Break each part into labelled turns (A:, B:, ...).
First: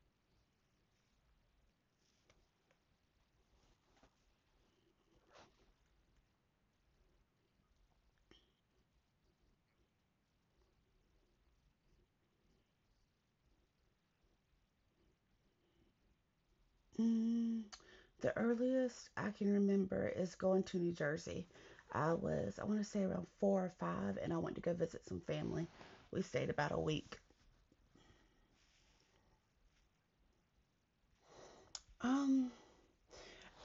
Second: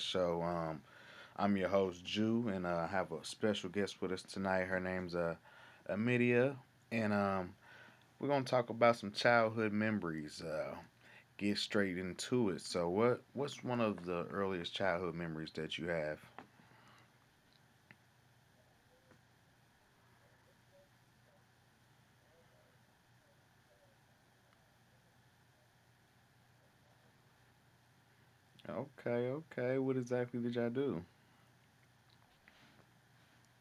A: Show. I'm your host, Jew, and I have a special guest with us tonight. Her name's Amelia, and we're gonna talk about some childhood memories. Get straight into it. So, what's one of the earliest childhood memories that you have?
B: Mm, the earliest I can remember is going to New Jersey. I was, I want to say around four or five, and I went to go visit some family. We stayed about a week.
A: Okay, okay. What exactly did y'all do?
B: Um,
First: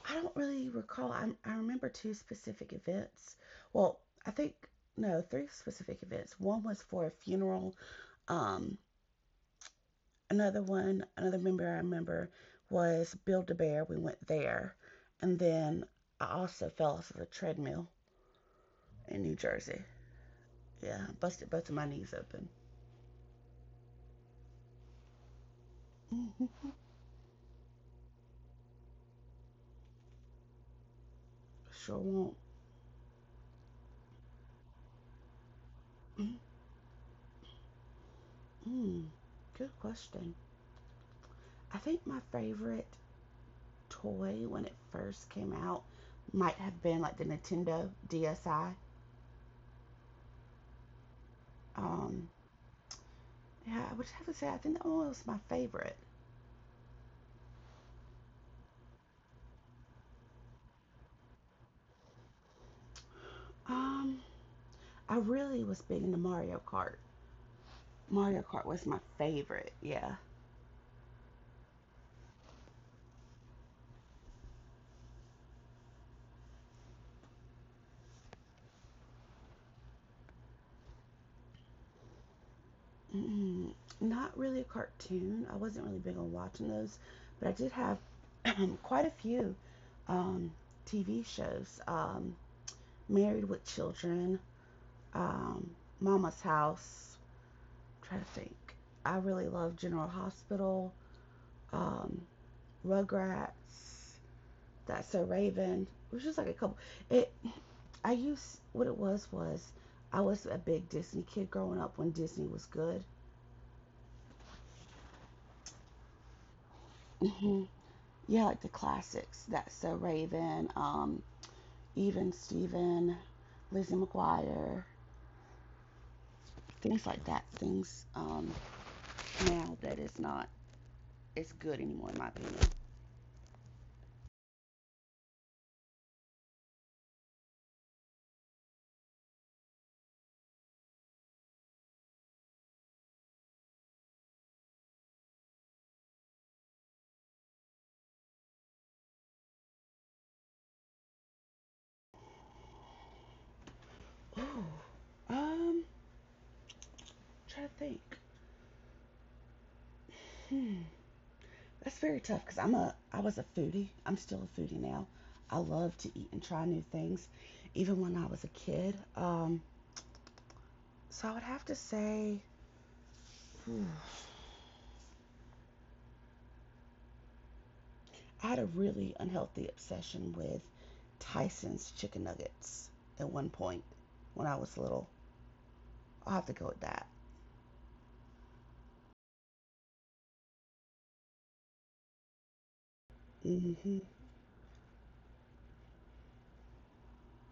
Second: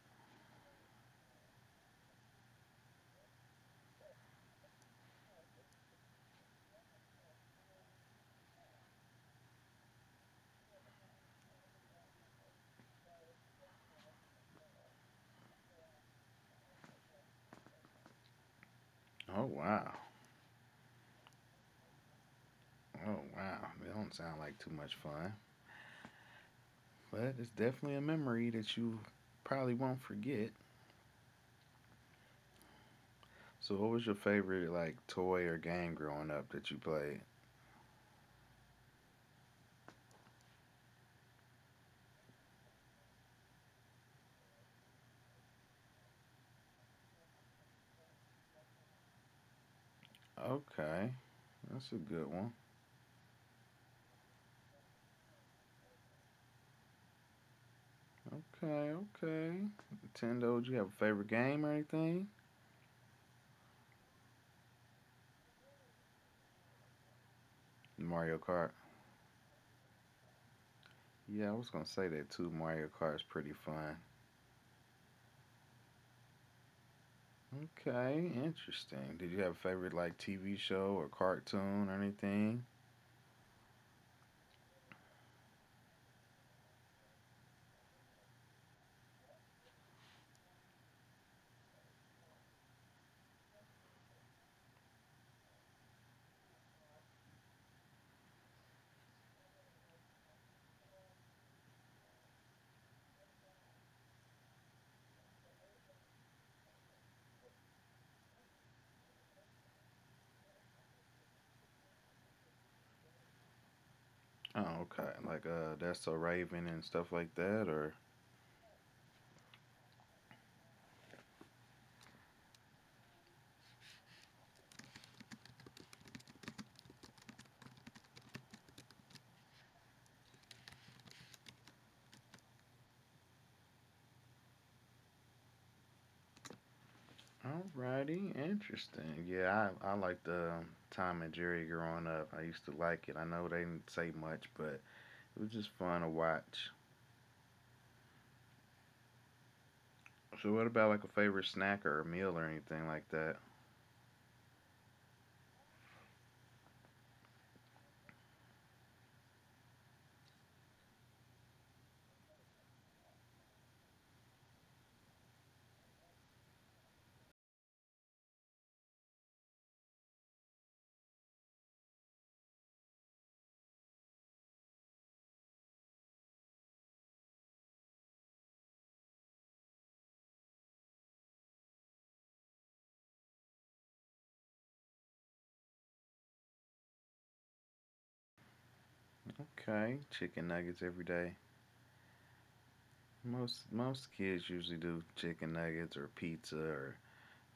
B: I don't really recall. I remember two specific events. Well, I think, no, three specific events. One was for a funeral. Um, another one, another member I remember was Build a Bear. We went there. And then I also fell off of a treadmill in New
A: Oh
B: Jersey.
A: wow,
B: Yeah, busted both of my knees open.
A: oh wow. It don't sound like too much fun, but it's definitely a memory that you probably won't forget.
B: Sure won't.
A: So, what was your favorite like toy or game growing up that you played?
B: Mm-mm. Good question. I think my favorite toy when it first came out might have been like the Nintendo DSi.
A: Okay, that's a good
B: Um,
A: one.
B: yeah, I would have to say I think that one was my favorite.
A: Okay, okay. Nintendo, do you have a favorite game or anything?
B: Um, I really was big into Mario Kart.
A: Mario
B: Mario
A: Kart.
B: Kart was my favorite. Yeah.
A: Yeah, I was gonna say that too. Mario Kart is pretty fun. Okay, interesting. Did you have a favorite like TV show or cartoon or anything?
B: Mm, not really a cartoon. I wasn't really big on watching those, but I did have quite a few um, TV shows. Married with Children, um, Mama's House. I'm trying to think. I really love General Hospital, um, Rugrats, That's So Raven. It was just like a couple. It. I used what it was I was a big Disney kid growing up when Disney was good.
A: Oh, okay. Like that's so Raven and stuff like that,
B: hmm
A: or
B: Yeah, like the classics. That's So Raven, Even Steven, Lizzie McGuire, things like that. Things now that it's not as good anymore, in my opinion.
A: alrighty, interesting. Yeah, I liked Tom and Jerry growing up. I used to like it. I know they didn't say much, but it was just fun to watch. So, what about like a favorite snack or a meal or anything like that?
B: Ooh, um, try to think. Hmm, that's very tough because I was a foodie. I'm still a foodie now. I love to eat and try new things, even when I was a kid. So I would have to say hmm, I had a really unhealthy obsession with Tyson's chicken nuggets at one point when I was little. I'll have to go with that.
A: Okay, chicken nuggets every day. Most
B: Mm-hmm.
A: most kids usually do chicken nuggets or pizza or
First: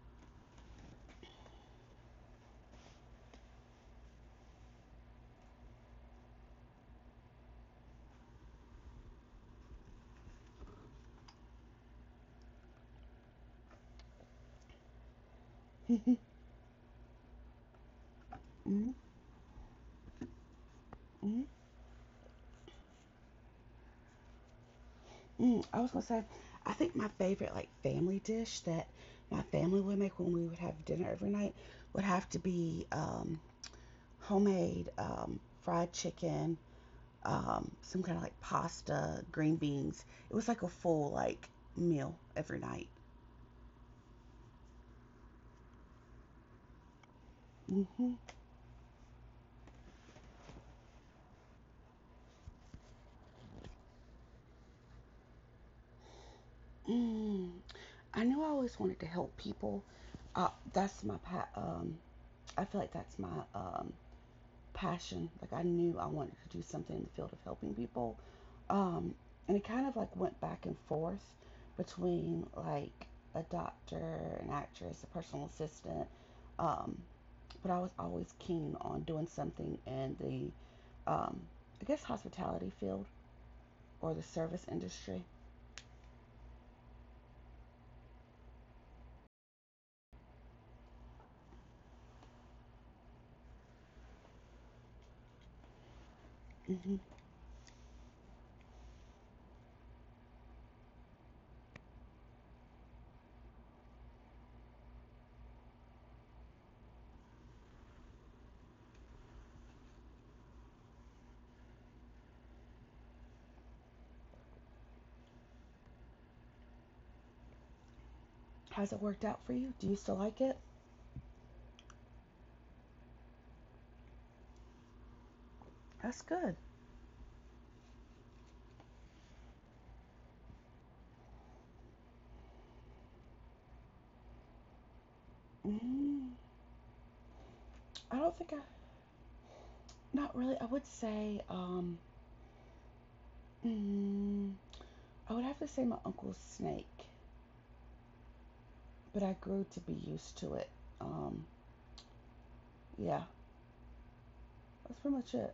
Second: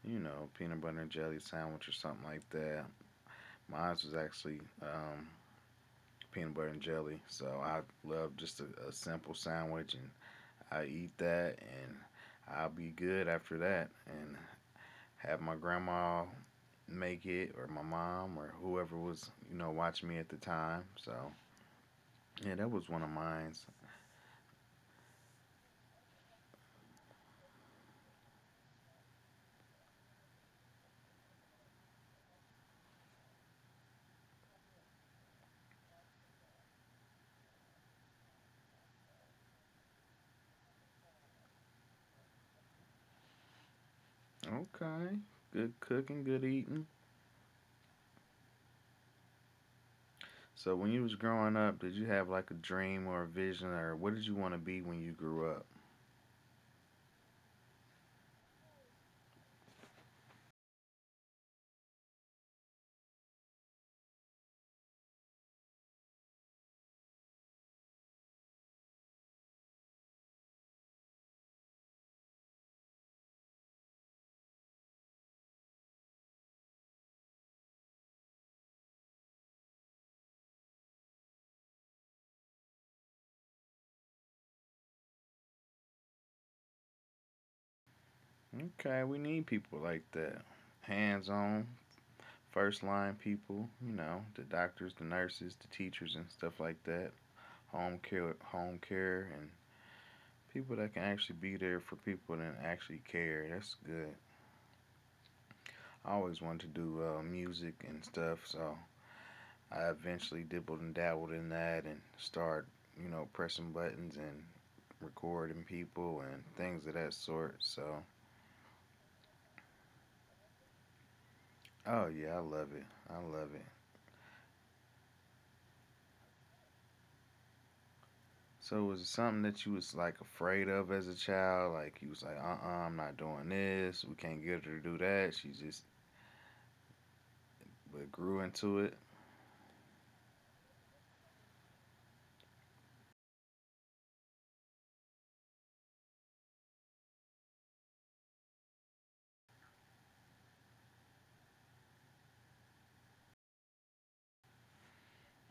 A: you know peanut butter and jelly sandwich or something like that. Mine was actually peanut butter and jelly, so I love just a simple sandwich and I eat that and I'll be good after that. And have my grandma make it or my mom or
B: Mm-hmm.
A: whoever was, you know, watching me at the time. So,
B: Mm-hmm.
A: yeah, that was one of mine.
B: I was gonna say, I think my favorite like family dish that my family would make when we would have dinner every night would have to be homemade fried chicken, some kind of like pasta, green beans. It was like a full like meal every night.
A: Okay. Good cooking, good eating.
B: hmm
A: So, when you was growing up, did you have like a dream or a vision or what did you want to be when you grew up?
B: Mm. I knew I always wanted to help people. Uh, that's my pa- um. I feel like that's my passion. Like I knew I wanted to do something in the field of helping people. Um, and it kind of like went back and forth between like a doctor, an actress, a personal assistant. Um, but I was always keen on doing something in um, I guess, hospitality field or the service industry.
A: Okay, we need people like that. Hands on, first line people, you know, the doctors, the nurses, the teachers and stuff like
B: hmm
A: that. Home care, home care, and people that can actually be there for people that actually care. That's good. I always wanted to do music and stuff, so I eventually dibbled and dabbled in that and started, you know, pressing buttons and recording people and things of that sort. So,
B: How's it worked out for you? Do you still like it?
A: oh yeah, I love it. I love it.
B: That's good.
A: So was it something that you was like afraid of as a child? Like you was like, I am not doing this. We can't get her to do that. She just
B: Mm,
A: but
B: I don't
A: grew
B: think I,
A: into it.
B: not really. Mm, I would have to say my uncle's snake, but I grew to be used to it. Um, yeah, that's pretty much it.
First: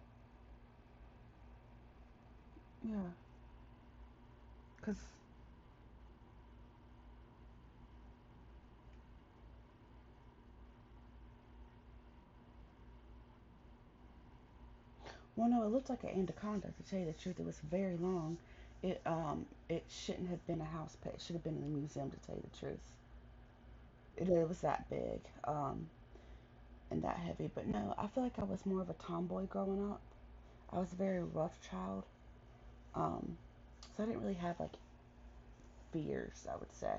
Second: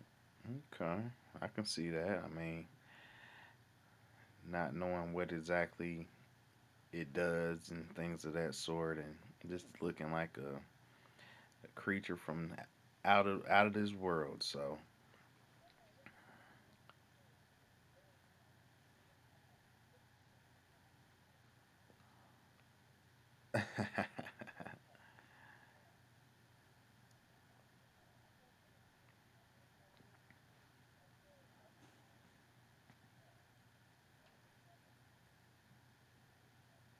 A: Okay, I can see that. I mean,
B: Yeah,
A: not
B: cause
A: knowing what exactly it does and things of that sort, and just looking like a creature from out of this world. So,
B: well, no, it looked like an anaconda. To tell you the truth, it was very long. It shouldn't have been a house pet. It should have been in the museum. To tell you the truth,
A: okay.
B: it was that big um, and that heavy. But no, I feel like I was more of a tomboy growing up. I was a very rough child, um, so I didn't really have like fears. I would say.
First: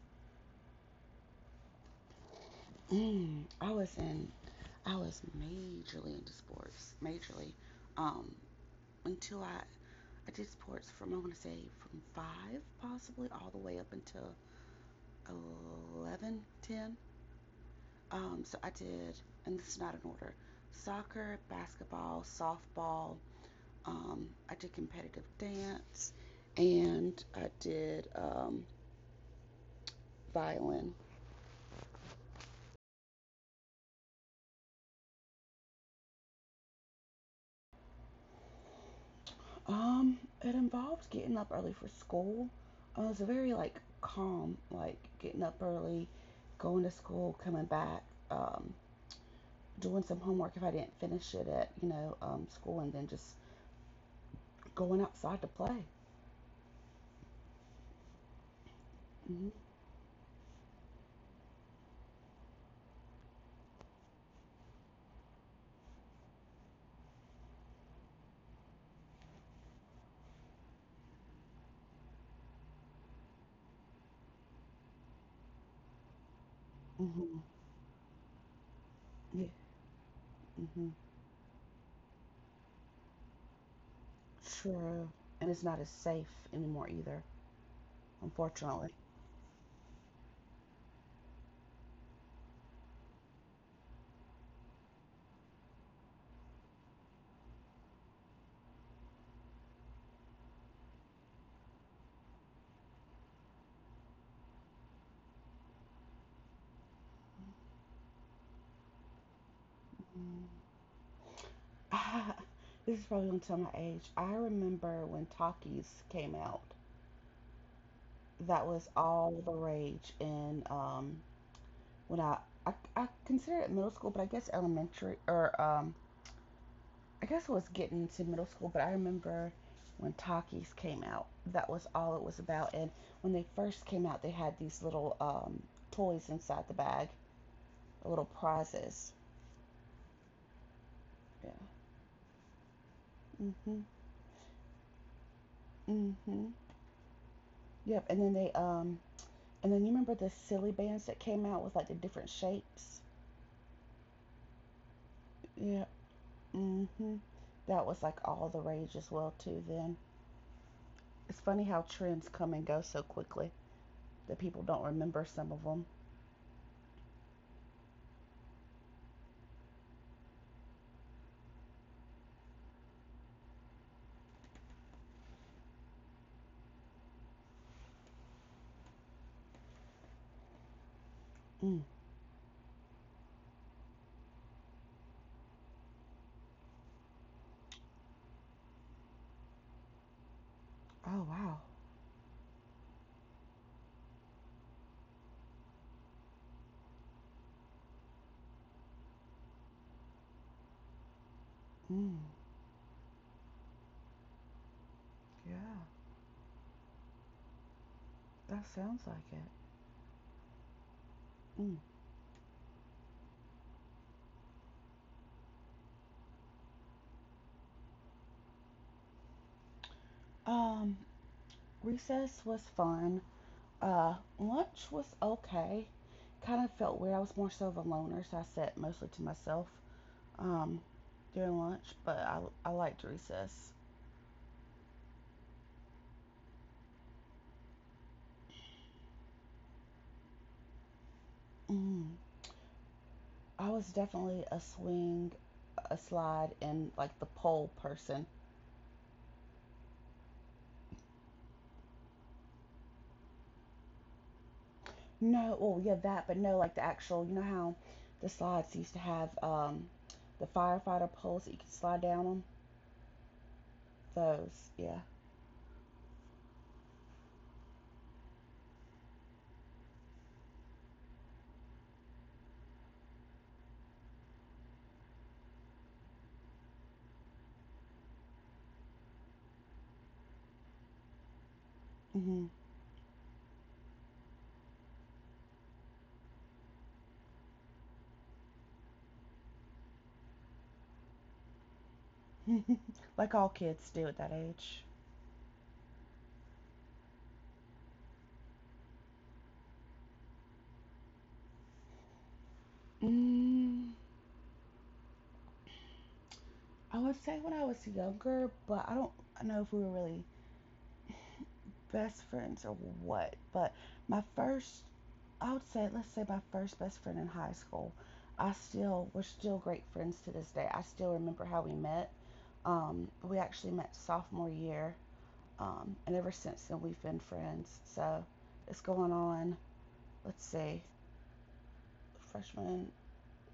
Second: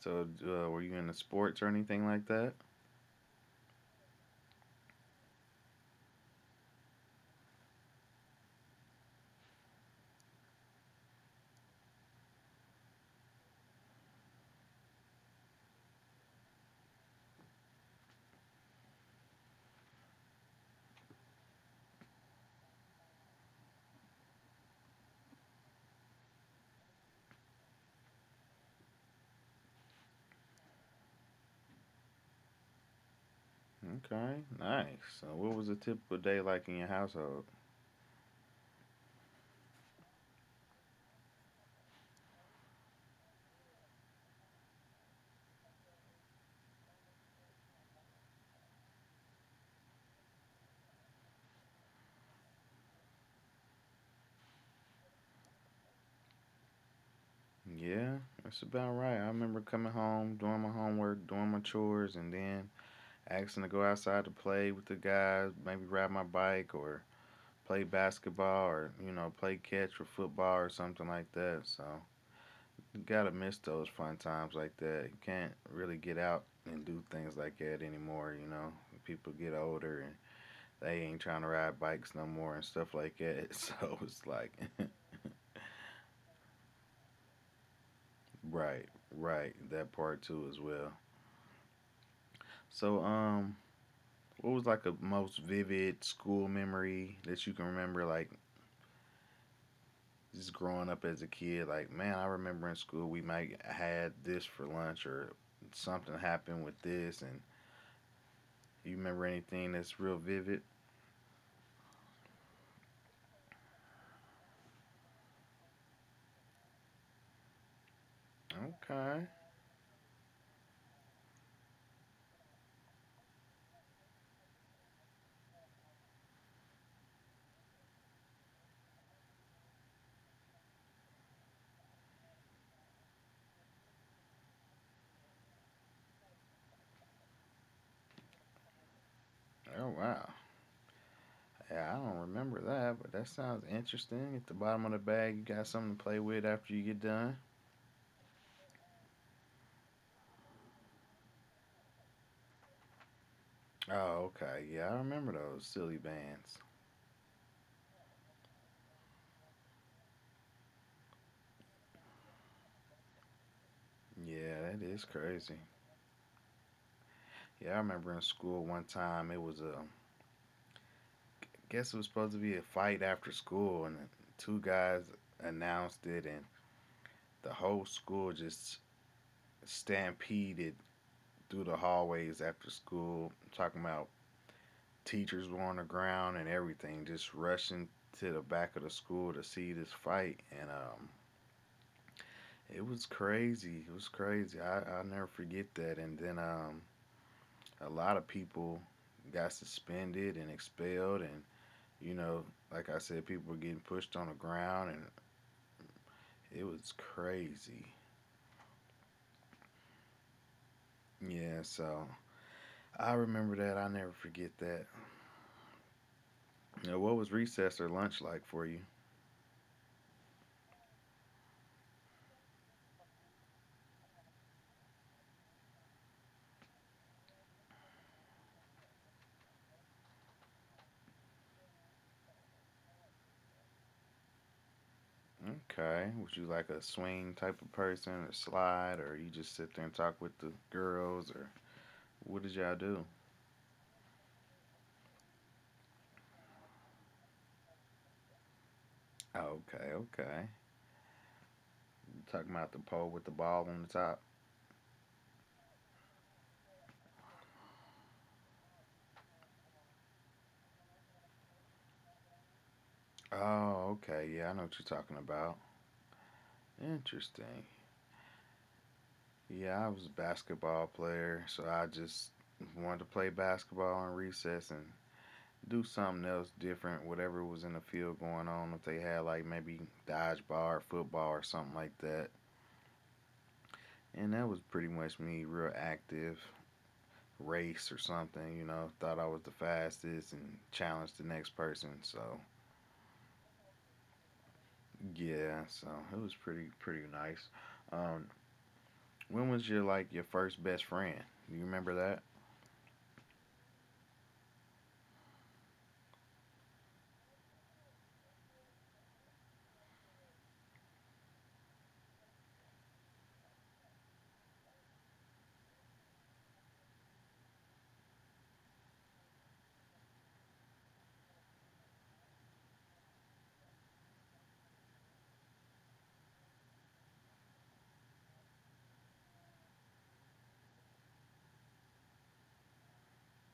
A: So, were you into sports or anything like that?
B: Mm, I was in I was majorly into sports, majorly, um, until I did sports from I want to say from five possibly all the way up until 11 10. So I did, and this is not in order: soccer, basketball, softball. I did competitive dance, and I did violin.
A: Okay, nice. So, what was a typical day like in your household?
B: Um, it involves getting up early for school. It's very like calm, like getting up early, going to school, coming back, um, doing some homework if I didn't finish it at school, and then just going outside to play.
A: Yeah, that's about right. I
B: hmm
A: remember coming home, doing my homework, doing my chores, and then asking to go outside to play with the guys, maybe ride my bike or play basketball or you know play catch or football or something like that. So you gotta miss those fun times like that. You can't really get out and do things
B: hmm
A: like that anymore. You know, people
B: Yeah.
A: get older and
B: hmm
A: they ain't trying to ride bikes no more and stuff like that. So it's like,
B: True. And it's not as safe anymore either,
A: right,
B: unfortunately.
A: right, that part too as well. So what was like a most vivid school memory that you can remember like just growing up as a kid, like man, I remember in school we might had this for lunch or something happened with this, and you remember anything that's real
B: Mm.
A: vivid?
B: This is probably gonna tell my age. I remember when Talkies came out. That was
A: Okay.
B: all the rage in when I, I consider it middle school, but I guess elementary or I guess it was getting to middle school. But I remember when Takis came out, that was all it was about. And when they first came out, they had these little toys inside the bag, little prizes.
A: Oh wow.
B: Yeah.
A: Yeah, I don't remember that, but that sounds
B: Mhm.
A: interesting. At the bottom of the bag, you got something to play with
B: Mhm.
A: after you get done.
B: Yep. And then you remember the silly bands that came out with like the different shapes.
A: Oh, okay. Yeah, I remember those
B: Yeah.
A: silly bands.
B: hmm That was like all the rage as well too. Then it's funny how trends come and go so quickly that
A: Yeah,
B: people
A: that
B: don't
A: is
B: remember some
A: crazy.
B: of them.
A: Yeah, I remember in school one time it was a I guess it was supposed to be a fight after school, and the two guys announced it, and the whole school just stampeded through the
B: Mm.
A: hallways after school. I'm talking about teachers were on the ground and everything, just rushing to the back of the school to see this fight. And
B: Oh wow.
A: it was crazy. It was crazy. I'll never forget that. And then a lot of people got suspended and expelled. And, you
B: Mm.
A: know, like I said, people were getting pushed on the ground. And
B: Yeah,
A: it was crazy.
B: that sounds like it.
A: Yeah,
B: Mm.
A: so I remember that. I never forget that. Now, what was recess or lunch like for you?
B: Um, recess was fun. Uh, lunch was okay. Kind of felt weird. I was more so of a loner, so I sat mostly to myself um, during lunch. But I liked recess.
A: Okay. Was you like a swing type of person or slide or you just sit there and talk with the girls or
B: Mm.
A: what did y'all do?
B: I was definitely a swing, a slide, and like the pole person.
A: Okay, okay. You talking about the pole with the ball on the top?
B: No, oh yeah, that, but no, like the actual. You know how the slides used to have the firefighter poles that you could slide down on.
A: Oh, okay. Yeah, I know
B: Those,
A: what you're
B: yeah.
A: talking about. Interesting. Yeah, I was a basketball player, so I just wanted to play basketball in recess and do something else different, whatever was in the field going on. If they had like maybe dodgeball or football or something like that,
B: hmm
A: and that was pretty much me, real active race or something, you know, thought I was the fastest and challenged the next person. So,
B: like all kids do at that age.
A: yeah, so it was pretty nice. Um, when was your like your first best friend? Do you remember that?
B: Mm, I would say when I was younger, but I don't know if we were really best friends or what. But my first I would say, let's say my first best friend in high school. We're still great friends to this day. I still remember how we met. We actually met sophomore year, and ever since then we've been friends. So it's going on. Let's see, freshman,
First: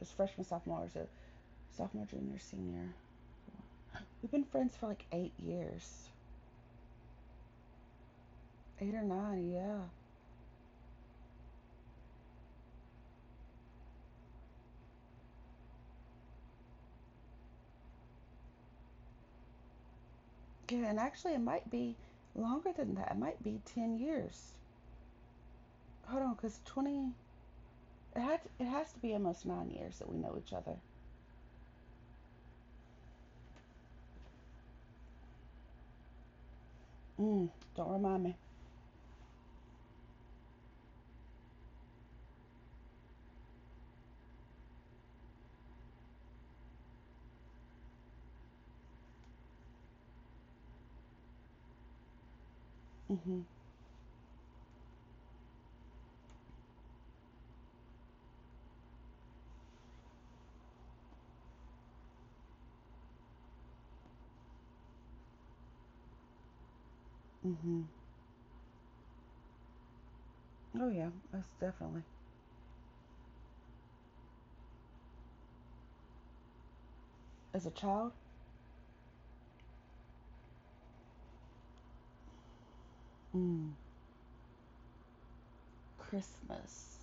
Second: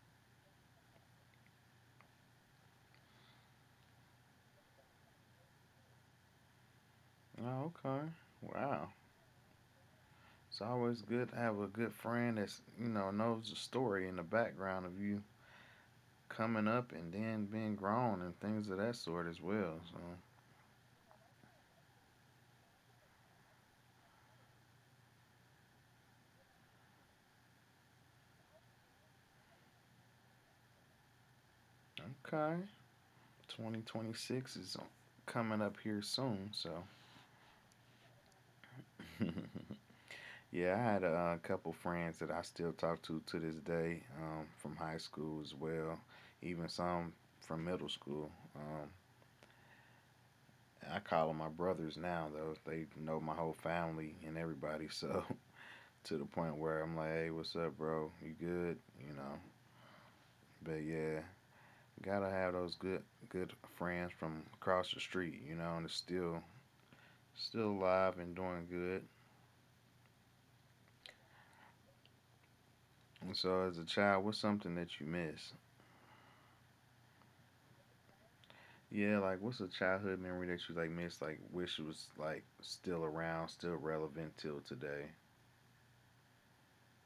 B: freshman, sophomore, so sophomore, junior, senior. We've been friends for like 8 years,
A: Oh, okay. Wow.
B: eight or nine, yeah.
A: It's always good to have a good friend that's, you know, knows the story and the background of you coming up and then being grown and things of that sort as well. So,
B: Yeah, and actually it might be longer than that. It might be 10 years. Hold on, cause 20. It has to be almost 9 years that we know each other.
A: okay. 2026 is coming up here soon, so
B: Mm, don't remind me.
A: yeah, I had a couple friends that I still talk to this day from high school as well, even some from middle school. Um, I call them my brothers now, though. They know my
B: Mm-hmm.
A: whole family and everybody, so to the point where I'm like, hey, what's up, bro? You good? You know, but yeah, gotta have those good friends from across the street, you know, and it's still
B: Mm-hmm.
A: alive and doing good.
B: Oh yeah, most definitely.
A: And so, as a child, what's something that you miss?
B: As a child,
A: Yeah, like what's a childhood memory that you like miss? Like wish it was like still around, still
B: mm,
A: relevant till today.
B: Christmas.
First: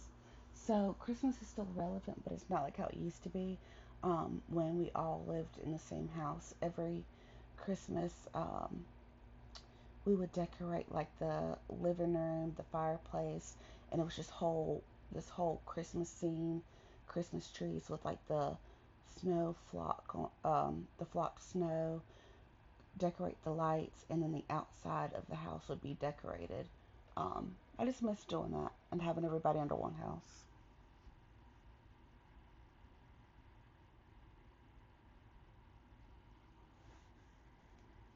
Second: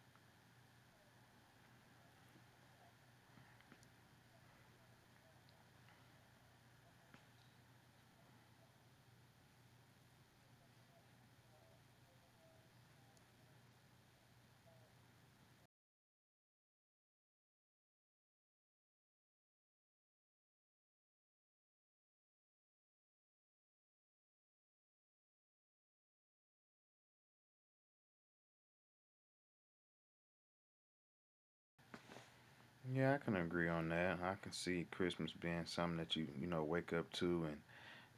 B: So Christmas is still relevant, but it's not like how it used to be. When we all lived in the same house every Christmas, we would decorate like the living room, the fireplace, and it was just whole this whole Christmas scene, Christmas trees with like the snow flock, the flock snow, decorate the lights, and then the outside of the house would be decorated. I just miss doing that and having everybody under one house.
A: Yeah, I can agree on that. I can see Christmas being something that you know wake up to and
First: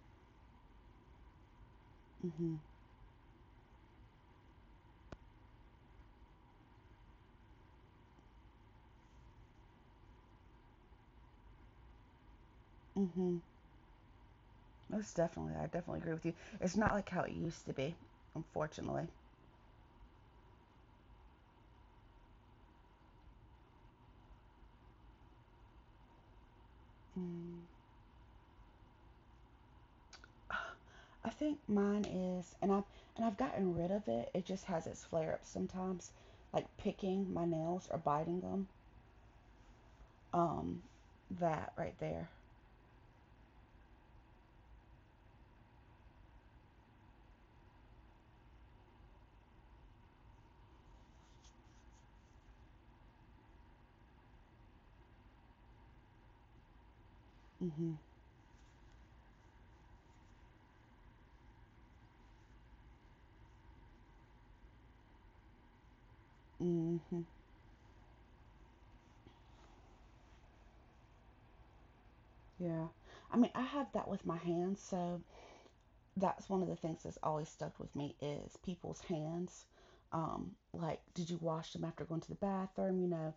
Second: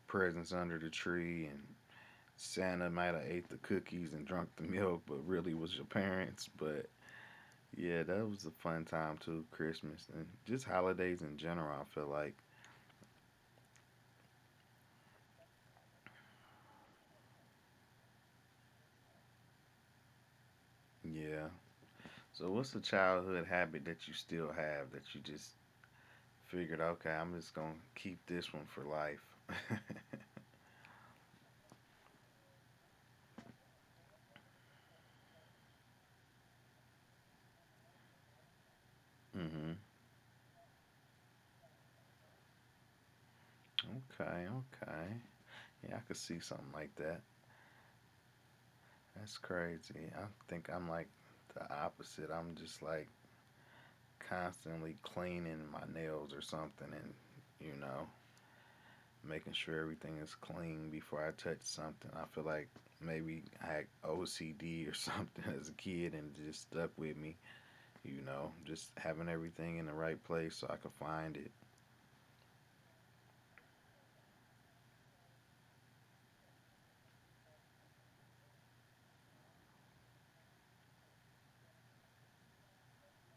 A: presents under the tree and
B: Mhm.
A: Santa might have ate the cookies and drunk the milk, but really was your parents. But yeah, that was a fun time too, Christmas and just holidays in general. I feel like
B: Mhm. Most definitely, I definitely agree with you. It's not like how it used to be, unfortunately.
A: yeah. So what's a childhood habit that you still have that you just figured, okay, I'm just
B: Mm.
A: gonna keep this one for life.
B: I think mine is, and I've gotten rid of it. It just has its flare-ups sometimes, like picking my nails or biting them.
A: Mm-hmm.
B: Um, that right there.
A: Okay, okay. Yeah, I could see something like that. That's crazy. I think I'm like the opposite. I'm just like constantly cleaning my nails or something and, you
B: Mhm.
A: know, making sure everything is clean before I touch something. I feel like maybe I had OCD or something as a kid and it just stuck with
B: Mhm.
A: me, you know, just having everything in the right place so I could find it.
B: Yeah. I mean, I have that with my hands, so that's one of the things that's always stuck with me is people's hands. Like, did you wash them after going to the bathroom? You know,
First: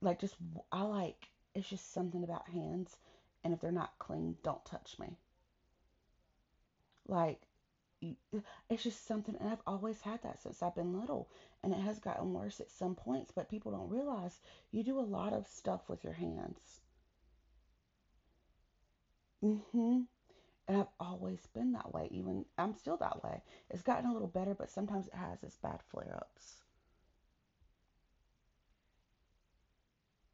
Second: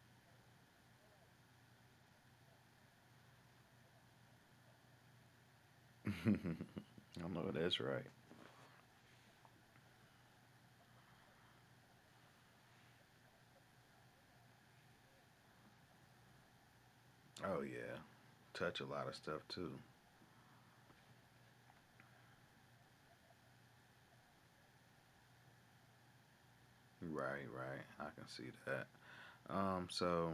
B: like just I like it's just something about hands, and if they're not clean, don't touch me.
A: I
B: Like,
A: know that's right.
B: it's just something, and I've always had that since I've been little, and it has gotten worse at some points, but people don't realize you do a lot of stuff with your hands.
A: Oh yeah, touch a lot of stuff too.
B: hmm And I've always been that way, even I'm still that way. It's gotten a little better, but sometimes it has its bad flare ups.
A: Right, right. I can see that. So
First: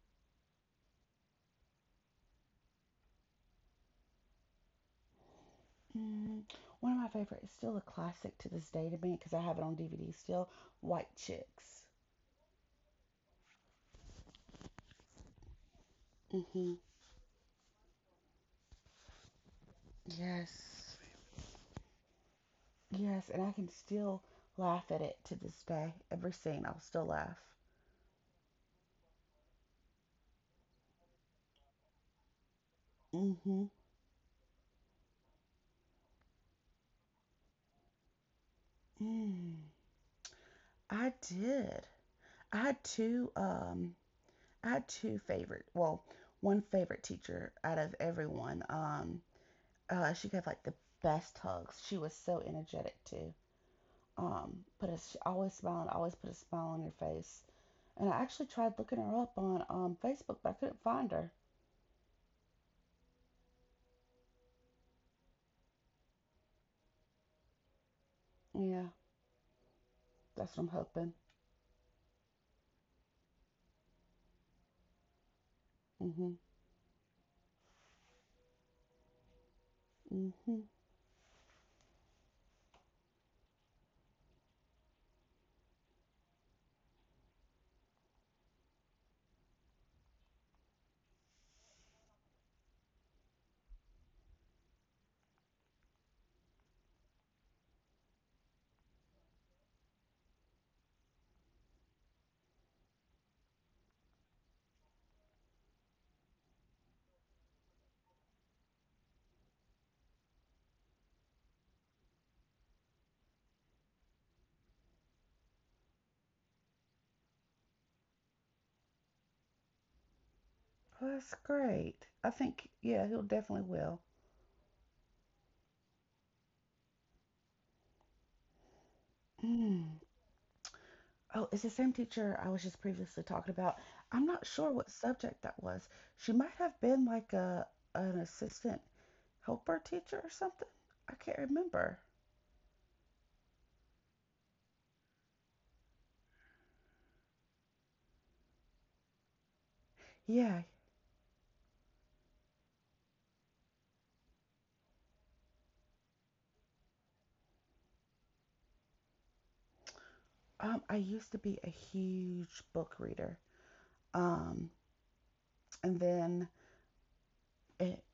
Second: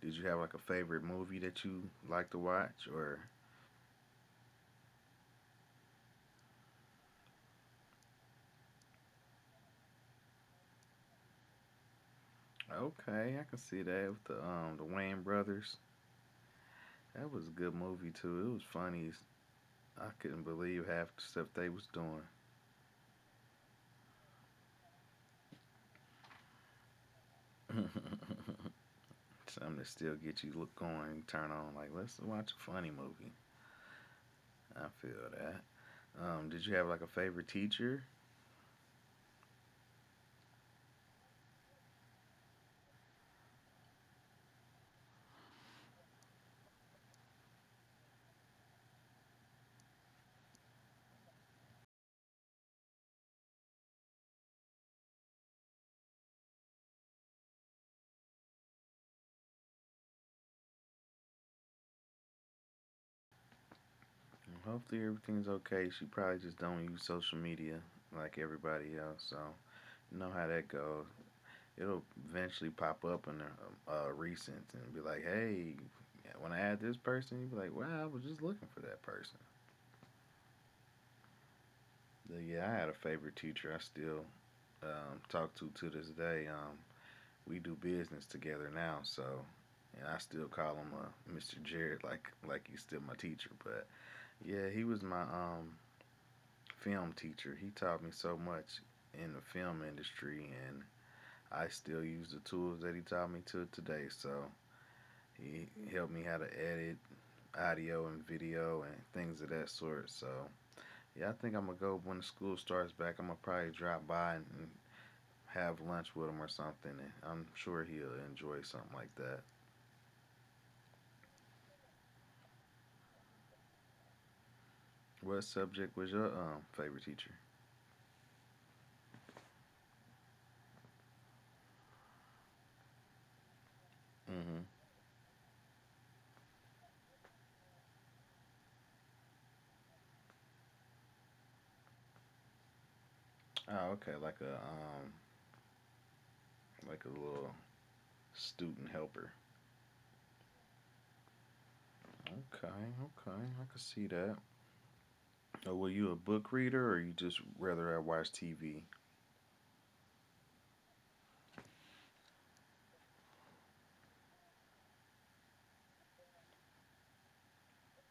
A: did you have like a favorite movie that you like to watch? Or
B: Mm, one of my favorite, it's still a classic to this day to me because I have it on DVD still. White Chicks.
A: okay, I can see that with the the Wayne brothers.
B: hmm
A: That was a good movie too. It was funny. I couldn't believe
B: Yes.
A: half the stuff they was doing.
B: Yes, and I can still laugh at it to this day. Every scene, I'll still laugh.
A: Something that still get you look going, turn on like let's watch a funny movie.
B: Mm-hmm.
A: I feel that. Did you have like a favorite teacher?
B: Mm. I did. I had two. I had two favorite. Well, one favorite teacher out of everyone. She gave like the best hugs. She was so energetic too. Put a she always smiled. Always put a smile on your face. And I actually tried looking her up on Facebook, but I couldn't find her.
A: Hopefully everything's okay. She probably just don't use social media like
B: Yeah,
A: everybody else. So you know how
B: that's what I'm
A: that goes.
B: hoping.
A: It'll eventually pop up in the recent and be like, hey,
B: Mm-hmm.
A: when I had this person, you'd be like, wow, I was just looking for that person.
B: Mm-hmm.
A: But yeah, I had a favorite teacher I still talk to this day. We do business together now, so and I still call him Mr. Jared like he's still my teacher. But yeah, he was my film teacher. He taught me so much in the film industry, and I still use the tools that he taught me to today. So he helped me how to edit audio and video and things of that sort. So yeah, I think I'm gonna go when the school starts back. I'm gonna probably drop by and have lunch with him or something. And I'm sure he'll enjoy something like that.
B: Well, that's great. I think yeah, he'll definitely will.
A: What subject was your favorite teacher?
B: Mm. Oh, it's the same teacher I was just previously talking about. I'm not
A: Mm-hmm.
B: sure what subject that was. She might have been like a an assistant helper teacher or something. I can't remember.
A: Oh, okay, like a little student helper.
B: Yeah,
A: Okay, okay, I can see that. Oh, were you a book reader or you just rather I watch TV?
B: I used to be a huge book reader. Um, and then it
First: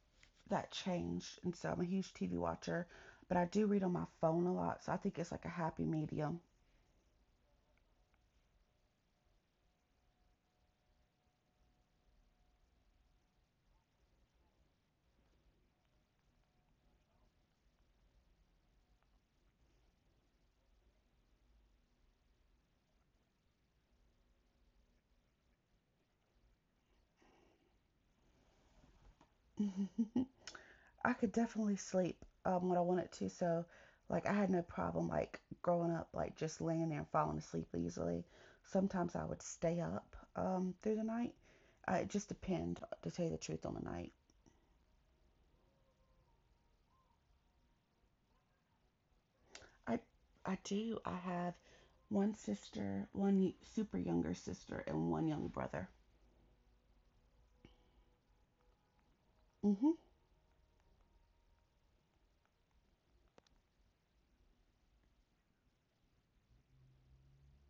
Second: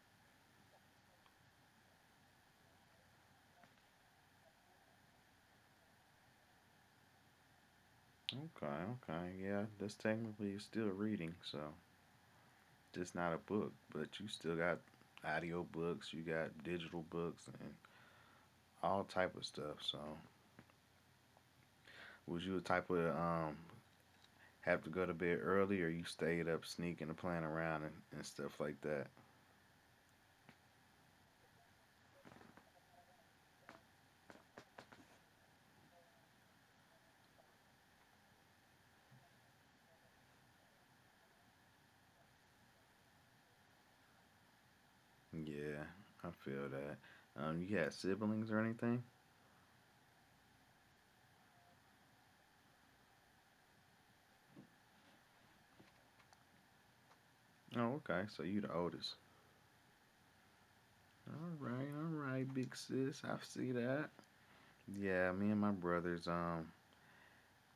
B: that changed, and so I'm a huge TV watcher, but I do read on my phone a lot, so I think it's like a happy medium.
A: Okay, okay, yeah, that's technically still reading, so just not a book, but you still got audio books, you got digital books, and all type of stuff. So, was you a type of have to go to bed early, or you stayed up sneaking and playing around and stuff like that?
B: I could definitely sleep when I wanted to. So, like, I had no problem, like, growing up, like, just laying there and falling asleep easily. Sometimes I would stay up through the night. It just depends, to tell you the truth, on the night.
A: Yeah, I feel that. You had siblings or anything?
B: I, I do. I have one sister, one super younger sister, and one young brother.
A: Oh, okay, so you the oldest.
B: Mm-hmm.
A: All right, big sis, I see that. Yeah, me and my brothers,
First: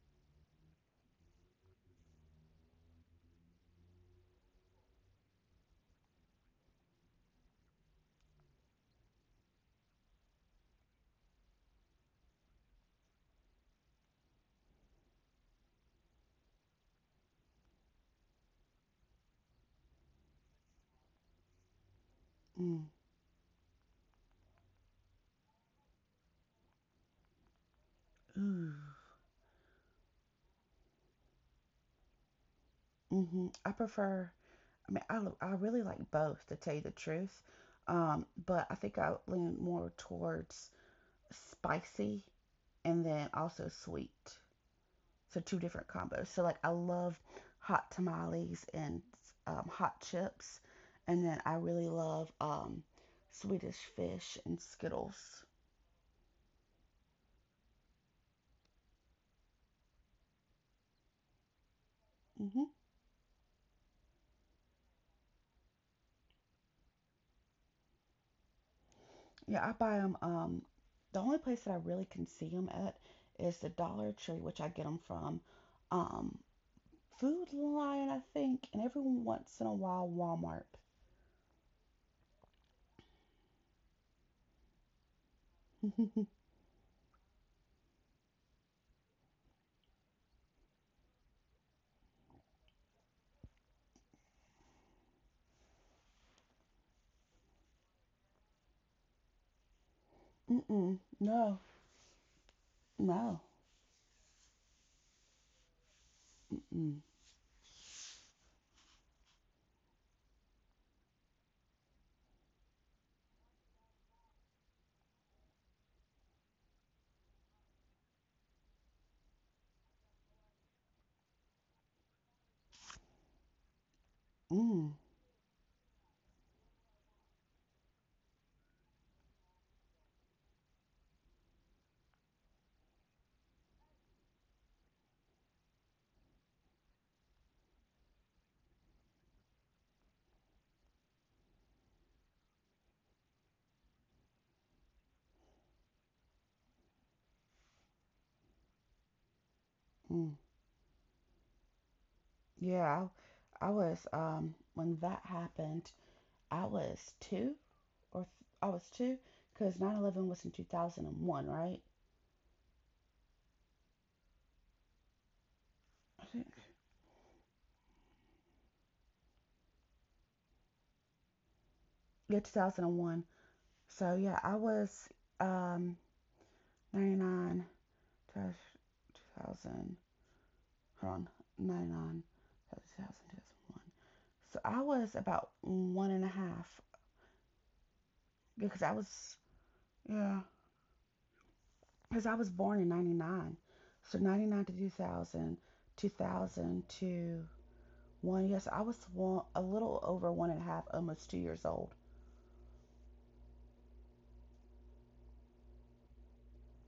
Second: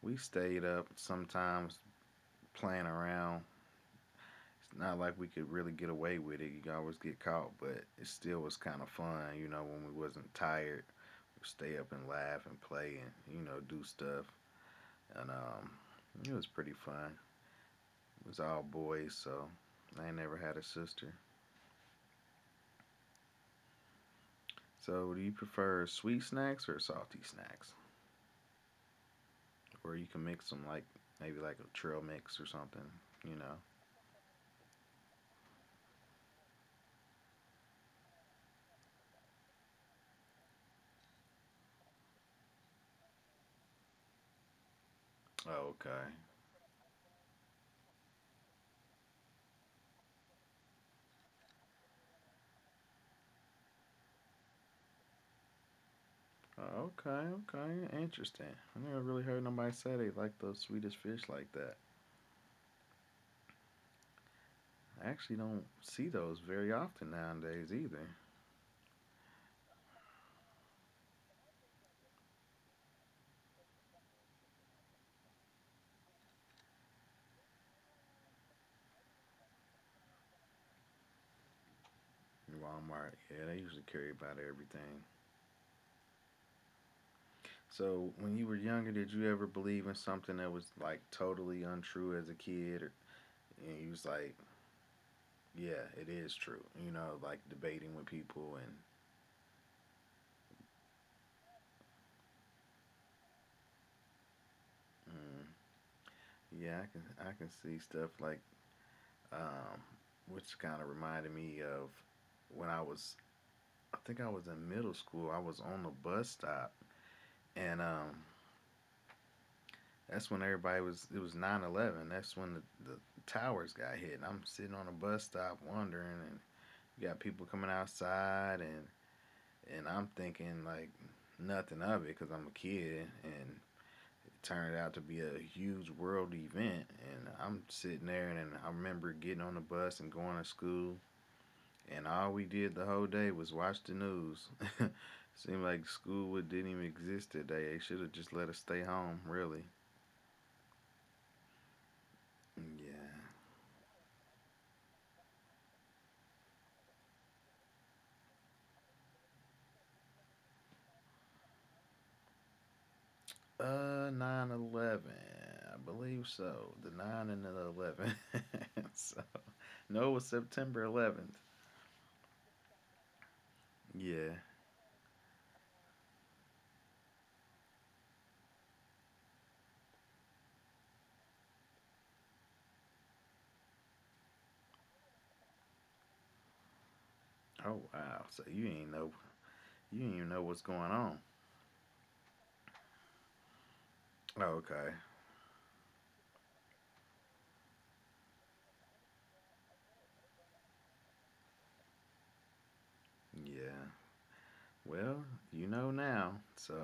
A: we stayed up sometimes playing around. It's not like we could really get away with it. You could always get caught, but it still was kind of fun, you know, when we wasn't tired. We'd stay up and laugh and play and, you know, do stuff. And it was pretty fun. It was all boys, so I ain't never had a sister.
B: Mm.
A: So, do you prefer sweet snacks or salty snacks?
B: Ooh.
A: Or you can mix them like maybe like a trail mix or something, you
B: Mm-hmm.
A: know?
B: I prefer, I mean, I really like both, to tell you the truth. But I think I lean more towards spicy and then also sweet. So two
A: Oh,
B: different
A: okay.
B: combos. So like I love hot tamales and hot chips, and then I really love Swedish fish and Skittles.
A: Oh, okay, okay, interesting. I never really heard nobody say they like those Swedish fish like that.
B: Hmm.
A: I actually don't see those very often nowadays either.
B: Yeah, I buy them. The only place that I really can see them at is the Dollar Tree, which I get them from um, Food Lion, I think, and every once in a while Walmart.
A: In Walmart, yeah, they usually carry about everything. So, when you were younger, did you ever believe in something that was like totally untrue as a kid, or, and you was like, yeah, it is true? You know, like debating with people and
B: Mm-mm, no, no.
A: mm, yeah,
B: Mm-mm,
A: I can see stuff like um, which kind of reminded me of when I was I think I was in middle school. I was on the bus stop, and that's when everybody was. It was 9/11. That's when the towers got hit. And I'm sitting on
B: mm,
A: a bus stop wondering, and you got people coming outside, and I'm thinking like nothing of it because I'm a kid, and it turned out to be a huge world event. And I'm sitting there, and I remember getting on the bus and going to school and all we did the whole day was watch the news. Seemed like didn't even exist today. They should have just let us stay home, really.
B: mm. Yeah,
A: Yeah.
B: I was when that happened, I was two or th- I was two because 9/11 was in 2001, right?
A: 9/11. I
B: I
A: believe
B: think.
A: so. The 9 and the 11. so, no, it was September 11th.
B: Yeah, 2001. So yeah,
A: Yeah.
B: I was um 99 to 2000. Hold on, 99 to 2000. So I was about one and a half,
A: Oh, wow. So you
B: because I
A: ain't know,
B: was
A: you ain't even
B: yeah,
A: know what's going on.
B: because I was born in 99. So
A: Oh,
B: 99 to two
A: okay.
B: thousand 2000 to one, yes, I was one, a little over one and a half, almost 2 years old.
A: Yeah. Well, you know now. So,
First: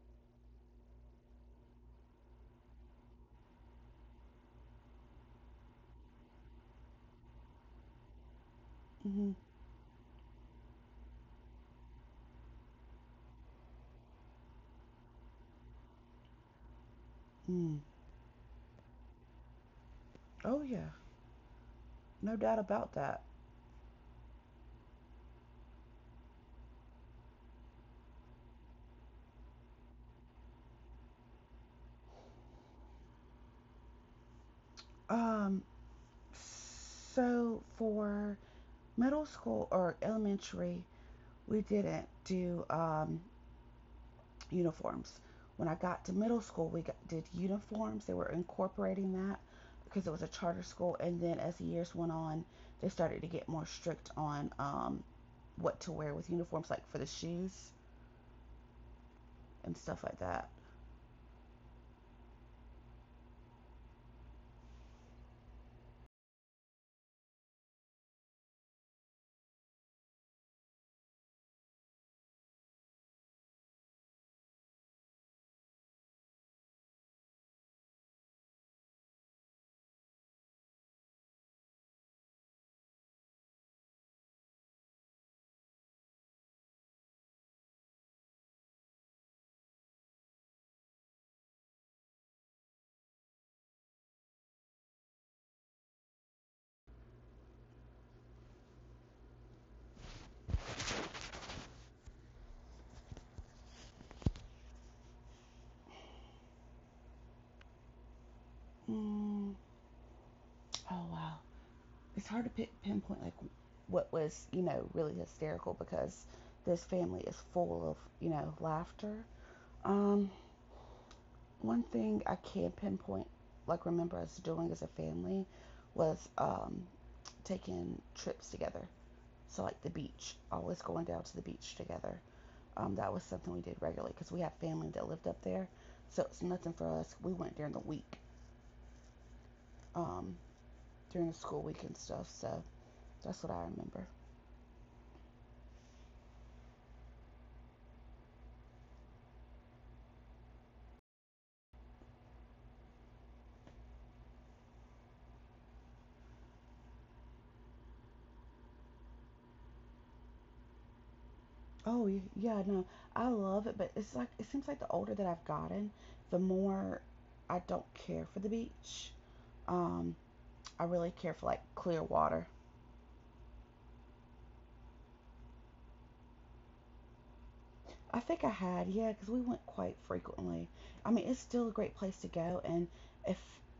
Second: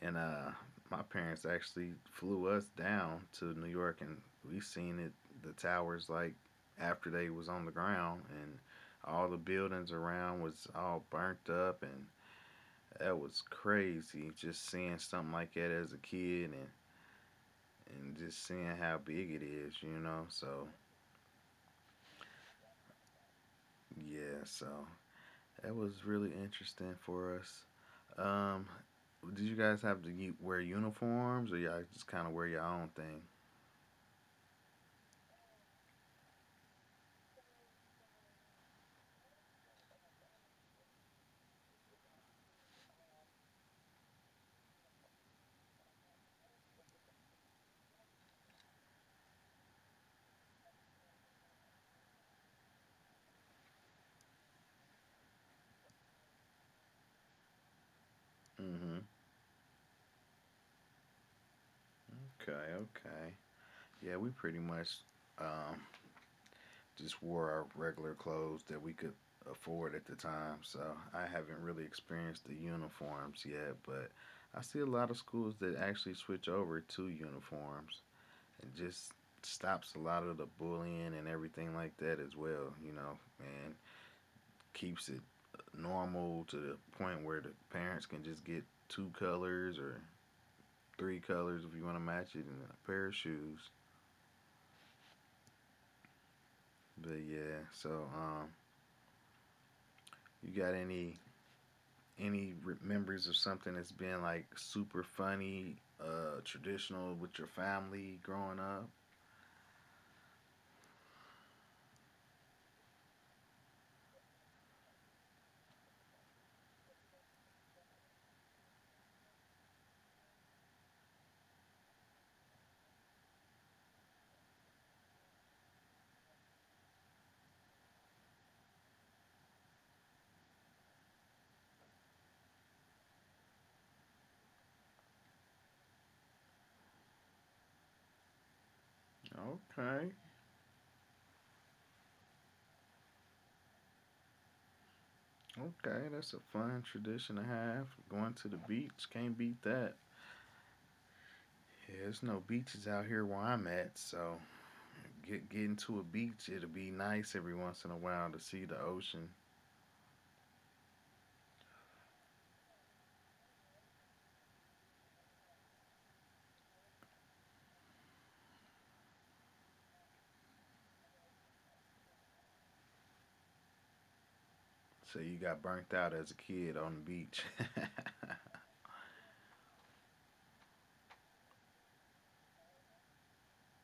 A: and my parents actually flew us down to New York, and we seen it the towers like after they was on the ground, and all
B: Hmm.
A: the buildings around was all burnt up, and that was crazy. Just seeing something like that as a kid, and
B: Mm.
A: just seeing how big it is, you know.
B: Oh,
A: So
B: yeah, no doubt about that.
A: yeah, so that was really interesting for us. Um, did you guys have to wear uniforms, or y'all just kind of wear your own thing?
B: Um, so for middle school or elementary, we didn't do uniforms. When I got to middle school, we did uniforms. They were incorporating that because it was a charter school. And then as the years went on, they started to get more strict on what to wear with uniforms, like for the shoes
A: Hmm.
B: and stuff like that.
A: Okay, okay. Yeah, we pretty much um, just wore our regular clothes that we could afford at the time. So I haven't really experienced the uniforms yet, but I see a lot of schools that actually switch over to uniforms and just stops a lot of the bullying and everything like that as well, you know, and keeps it normal to the point where the parents can just get two colors or three colors if you want to match it and a pair of shoes. But yeah, so you got any memories of something that's been like super funny, traditional with your family growing up?
B: Mm, Oh wow, it's hard to pi pinpoint like what was really hysterical because this family is full of laughter. Um, one thing I can pinpoint, like remember us doing as a family, was taking trips together. So like the beach, always going down to the beach together. That was something we did regularly because we have family that lived up there, so it's nothing for us. We went during the week,
A: Okay,
B: um, during the school week and stuff. So that's what I remember.
A: okay, that's a fun tradition to have. Going to the beach, can't beat that. Yeah, there's no beaches out here where I'm at, so getting to a beach, it'll be nice every once in a while to see the ocean.
B: Oh yeah, no, I love it, but it's like it seems like the older that I've gotten, the more I don't care for the beach. Um, I really care for like clear water.
A: So you got burnt out as a kid on the beach.
B: I think I had, yeah, because we went quite frequently. I mean, it's still a great place to go, and if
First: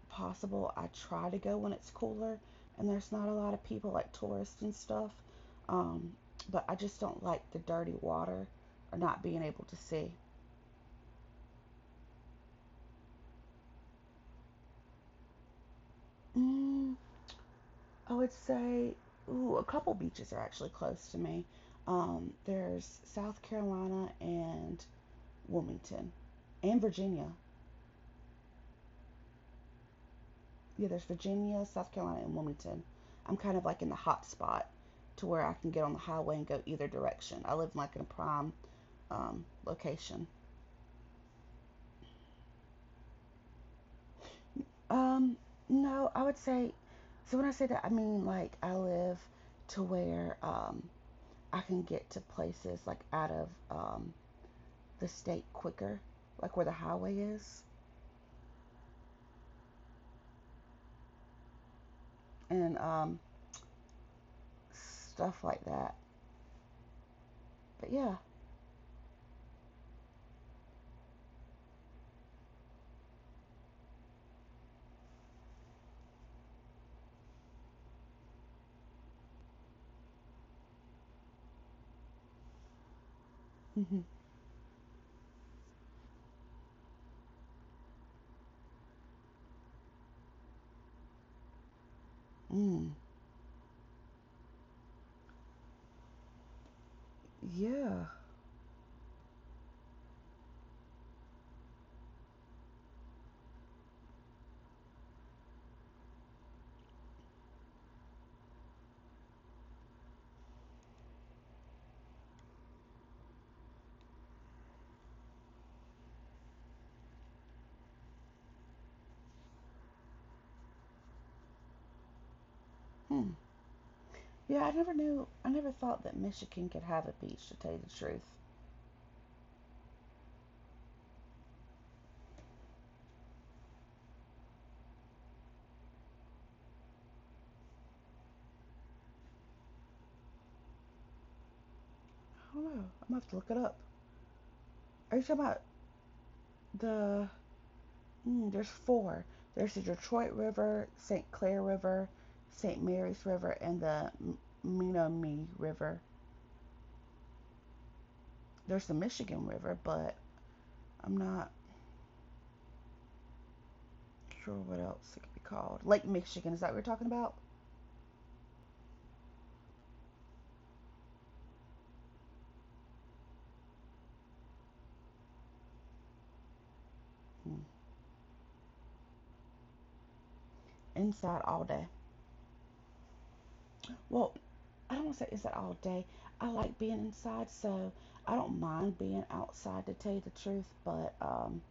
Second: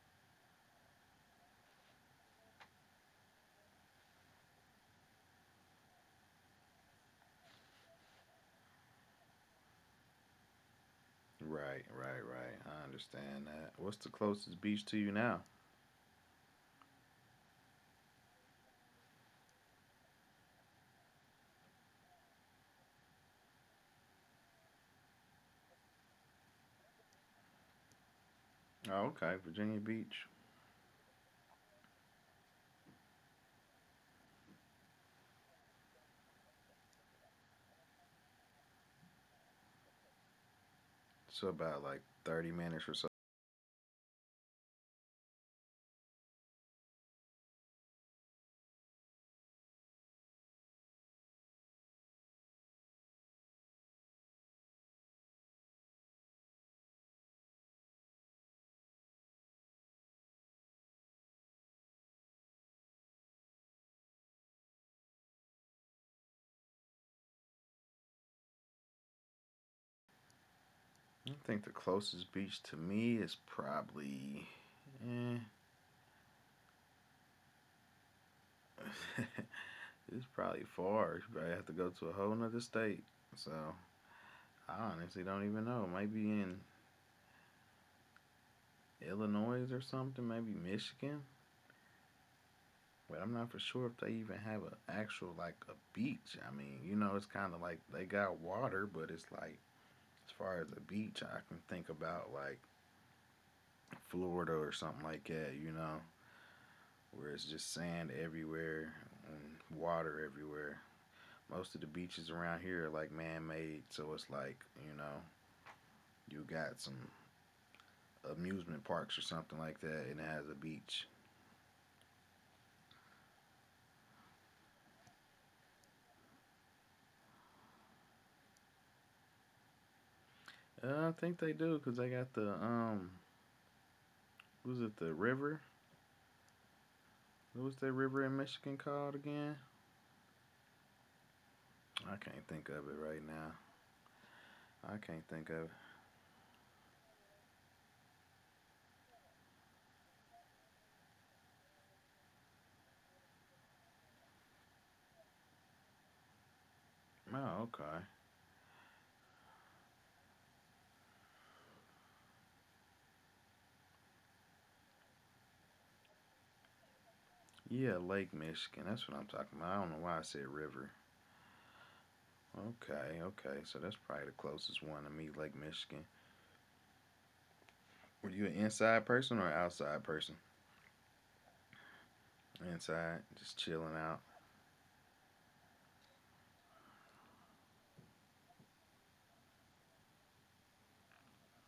B: possible, I try to go when it's cooler and there's not a lot of people like tourists and stuff. Um, but I just don't like the dirty water or not being able to see.
A: Right, right, right. I understand that. What's the closest beach to you now?
B: Mm, I would say, ooh, a couple beaches are actually close to me. There's South Carolina and Wilmington, and Virginia.
A: Oh, okay, Virginia Beach.
B: Yeah, there's Virginia, South Carolina, and Wilmington. I'm kind of like in the hot spot to where I can get on the highway and go either direction. I live like in a prime location.
A: So about like 30 minutes or so.
B: Um, no, I would say. So when I say that, I mean like I live to where I can get to places like out of the state quicker, like where the highway is and stuff like that. But yeah.
A: I think the closest beach to me is probably. Eh, it's probably far. You probably have to go to a whole nother state. So I honestly don't even know. Maybe in Illinois or something, maybe Michigan.
B: Mm.
A: But I'm not for sure if they even have an actual like a beach. I mean, you know, it's kind of like
B: Yeah.
A: they got water, but it's like as far as the beach, I can think about like Florida or something like that, you know, where it's just sand everywhere and water everywhere. Most of the beaches around here are like man made, so it's like, you know, you got some amusement parks or something like that and it has a beach.
B: Hmm. Yeah. I never knew. I never thought that Michigan could have a beach. To tell you the truth,
A: I think they do because they got the, was it the river? What was that river in Michigan called again? I can't
B: I don't
A: think
B: know.
A: of it
B: I'm gonna
A: right
B: have to look
A: now.
B: it up.
A: I
B: Are you
A: can't
B: talking
A: think
B: about
A: of it.
B: the? There's four. There's the Detroit River, St. Clair River, St. Mary's River, and the Menominee River.
A: Oh, okay.
B: There's the Michigan River, but I'm not sure, what else it could be called. Lake Michigan. Is that what we're talking about?
A: Yeah, Lake Michigan. That's what I'm talking about. I don't know why I said river. Okay, okay. So that's probably the closest one to me, Lake Michigan. Were you an inside person or outside person?
B: Inside all day.
A: Inside, just chilling out.
B: Well, I don't want to say inside all day. I like being inside, so I don't mind being outside to tell you the truth. But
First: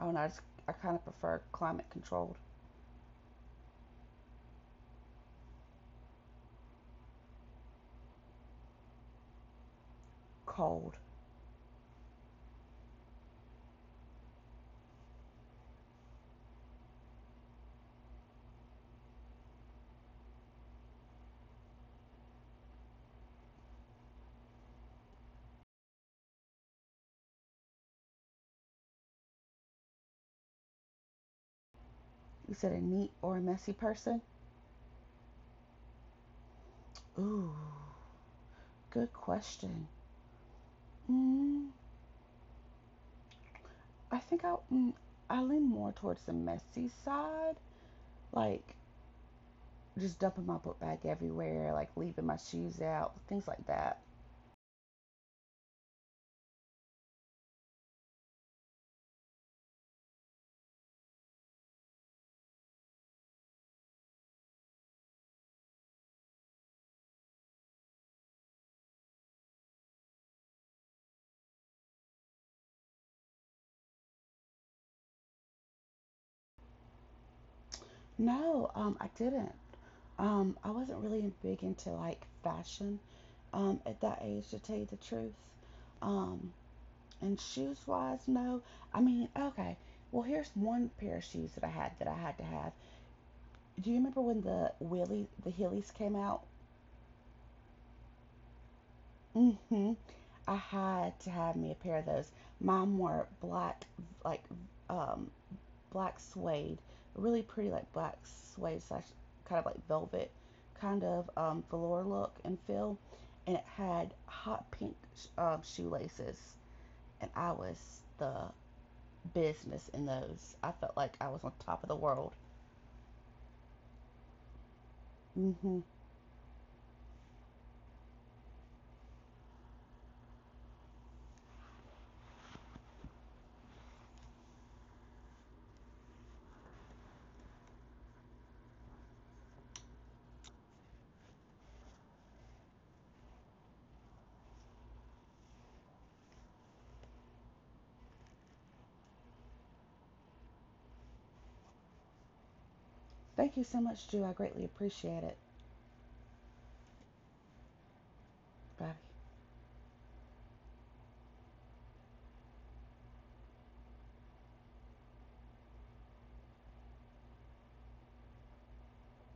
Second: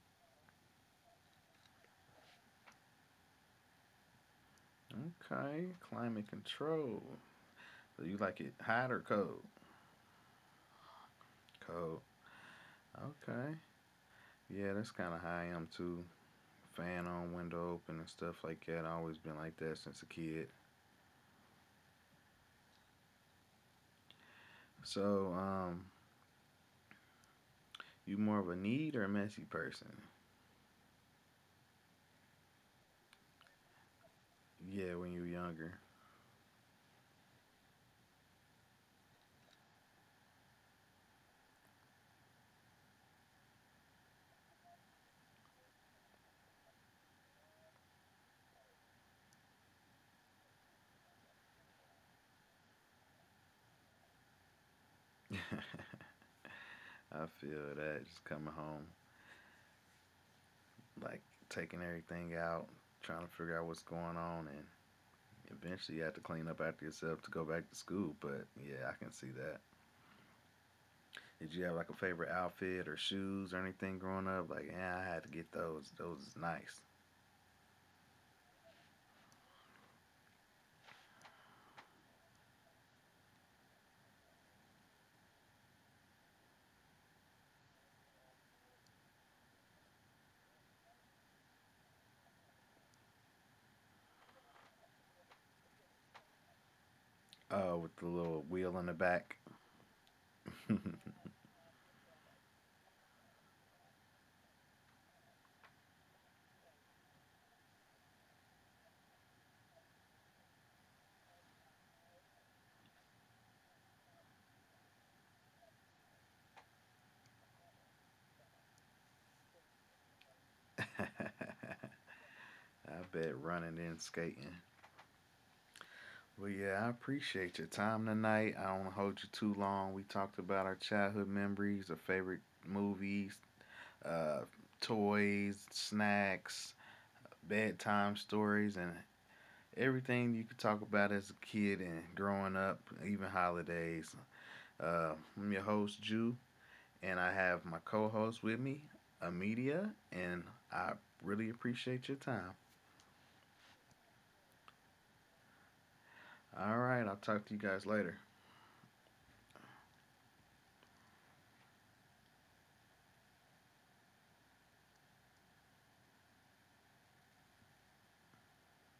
B: I don't know. I, just, I kind of prefer climate controlled.
A: Okay, climate control. So you like it hot or cold?
B: Cold.
A: Cold. Okay. Yeah, that's kind of how I am too. Fan on, window open, and stuff like that. I always been like that since a kid. So, you more of a need or a messy person?
B: You said a neat or a messy person?
A: Yeah, when you were younger.
B: Ooh, good question. Mm, I think I lean more towards the messy side. Like just dumping my book bag everywhere, like leaving my shoes out, things like that.
A: I feel that just coming home, like taking everything out, trying to figure out what's going on, and eventually you have to clean up after yourself to go back to school. But yeah, I can see that. Did you have like a favorite outfit or shoes or anything growing up? Like, yeah, I had to get those. Those is nice.
B: No, I didn't. I wasn't really big into like fashion at that age, to tell you the truth. Um, and shoes wise, no. I mean, okay. Well, here's one pair of shoes that I had to have. Do you remember when the the Heelys came out?
A: Oh, with the little wheel in the back.
B: Mm-hmm. I had to
A: I
B: have me a pair of those. Mine were black, like um, black suede, really pretty like black suede slash kind of like velvet kind of velour look and feel, and it had hot pink shoelaces, and I was the business in those. I felt like I was on top of the world.
A: bet running and skating.
B: Mm hmm
A: Well, yeah, I appreciate your time tonight. I don't want to hold you too long. We talked about our childhood memories, our favorite movies, uh, toys, snacks, bedtime stories, and everything you could talk about as a kid and growing up, even holidays. I'm your host, Jew, and I have my co host with me, Amedia, and I really appreciate your time.
B: Thank you so much, Drew. I greatly appreciate it.
A: All right, I'll talk to you guys later.
B: Bye.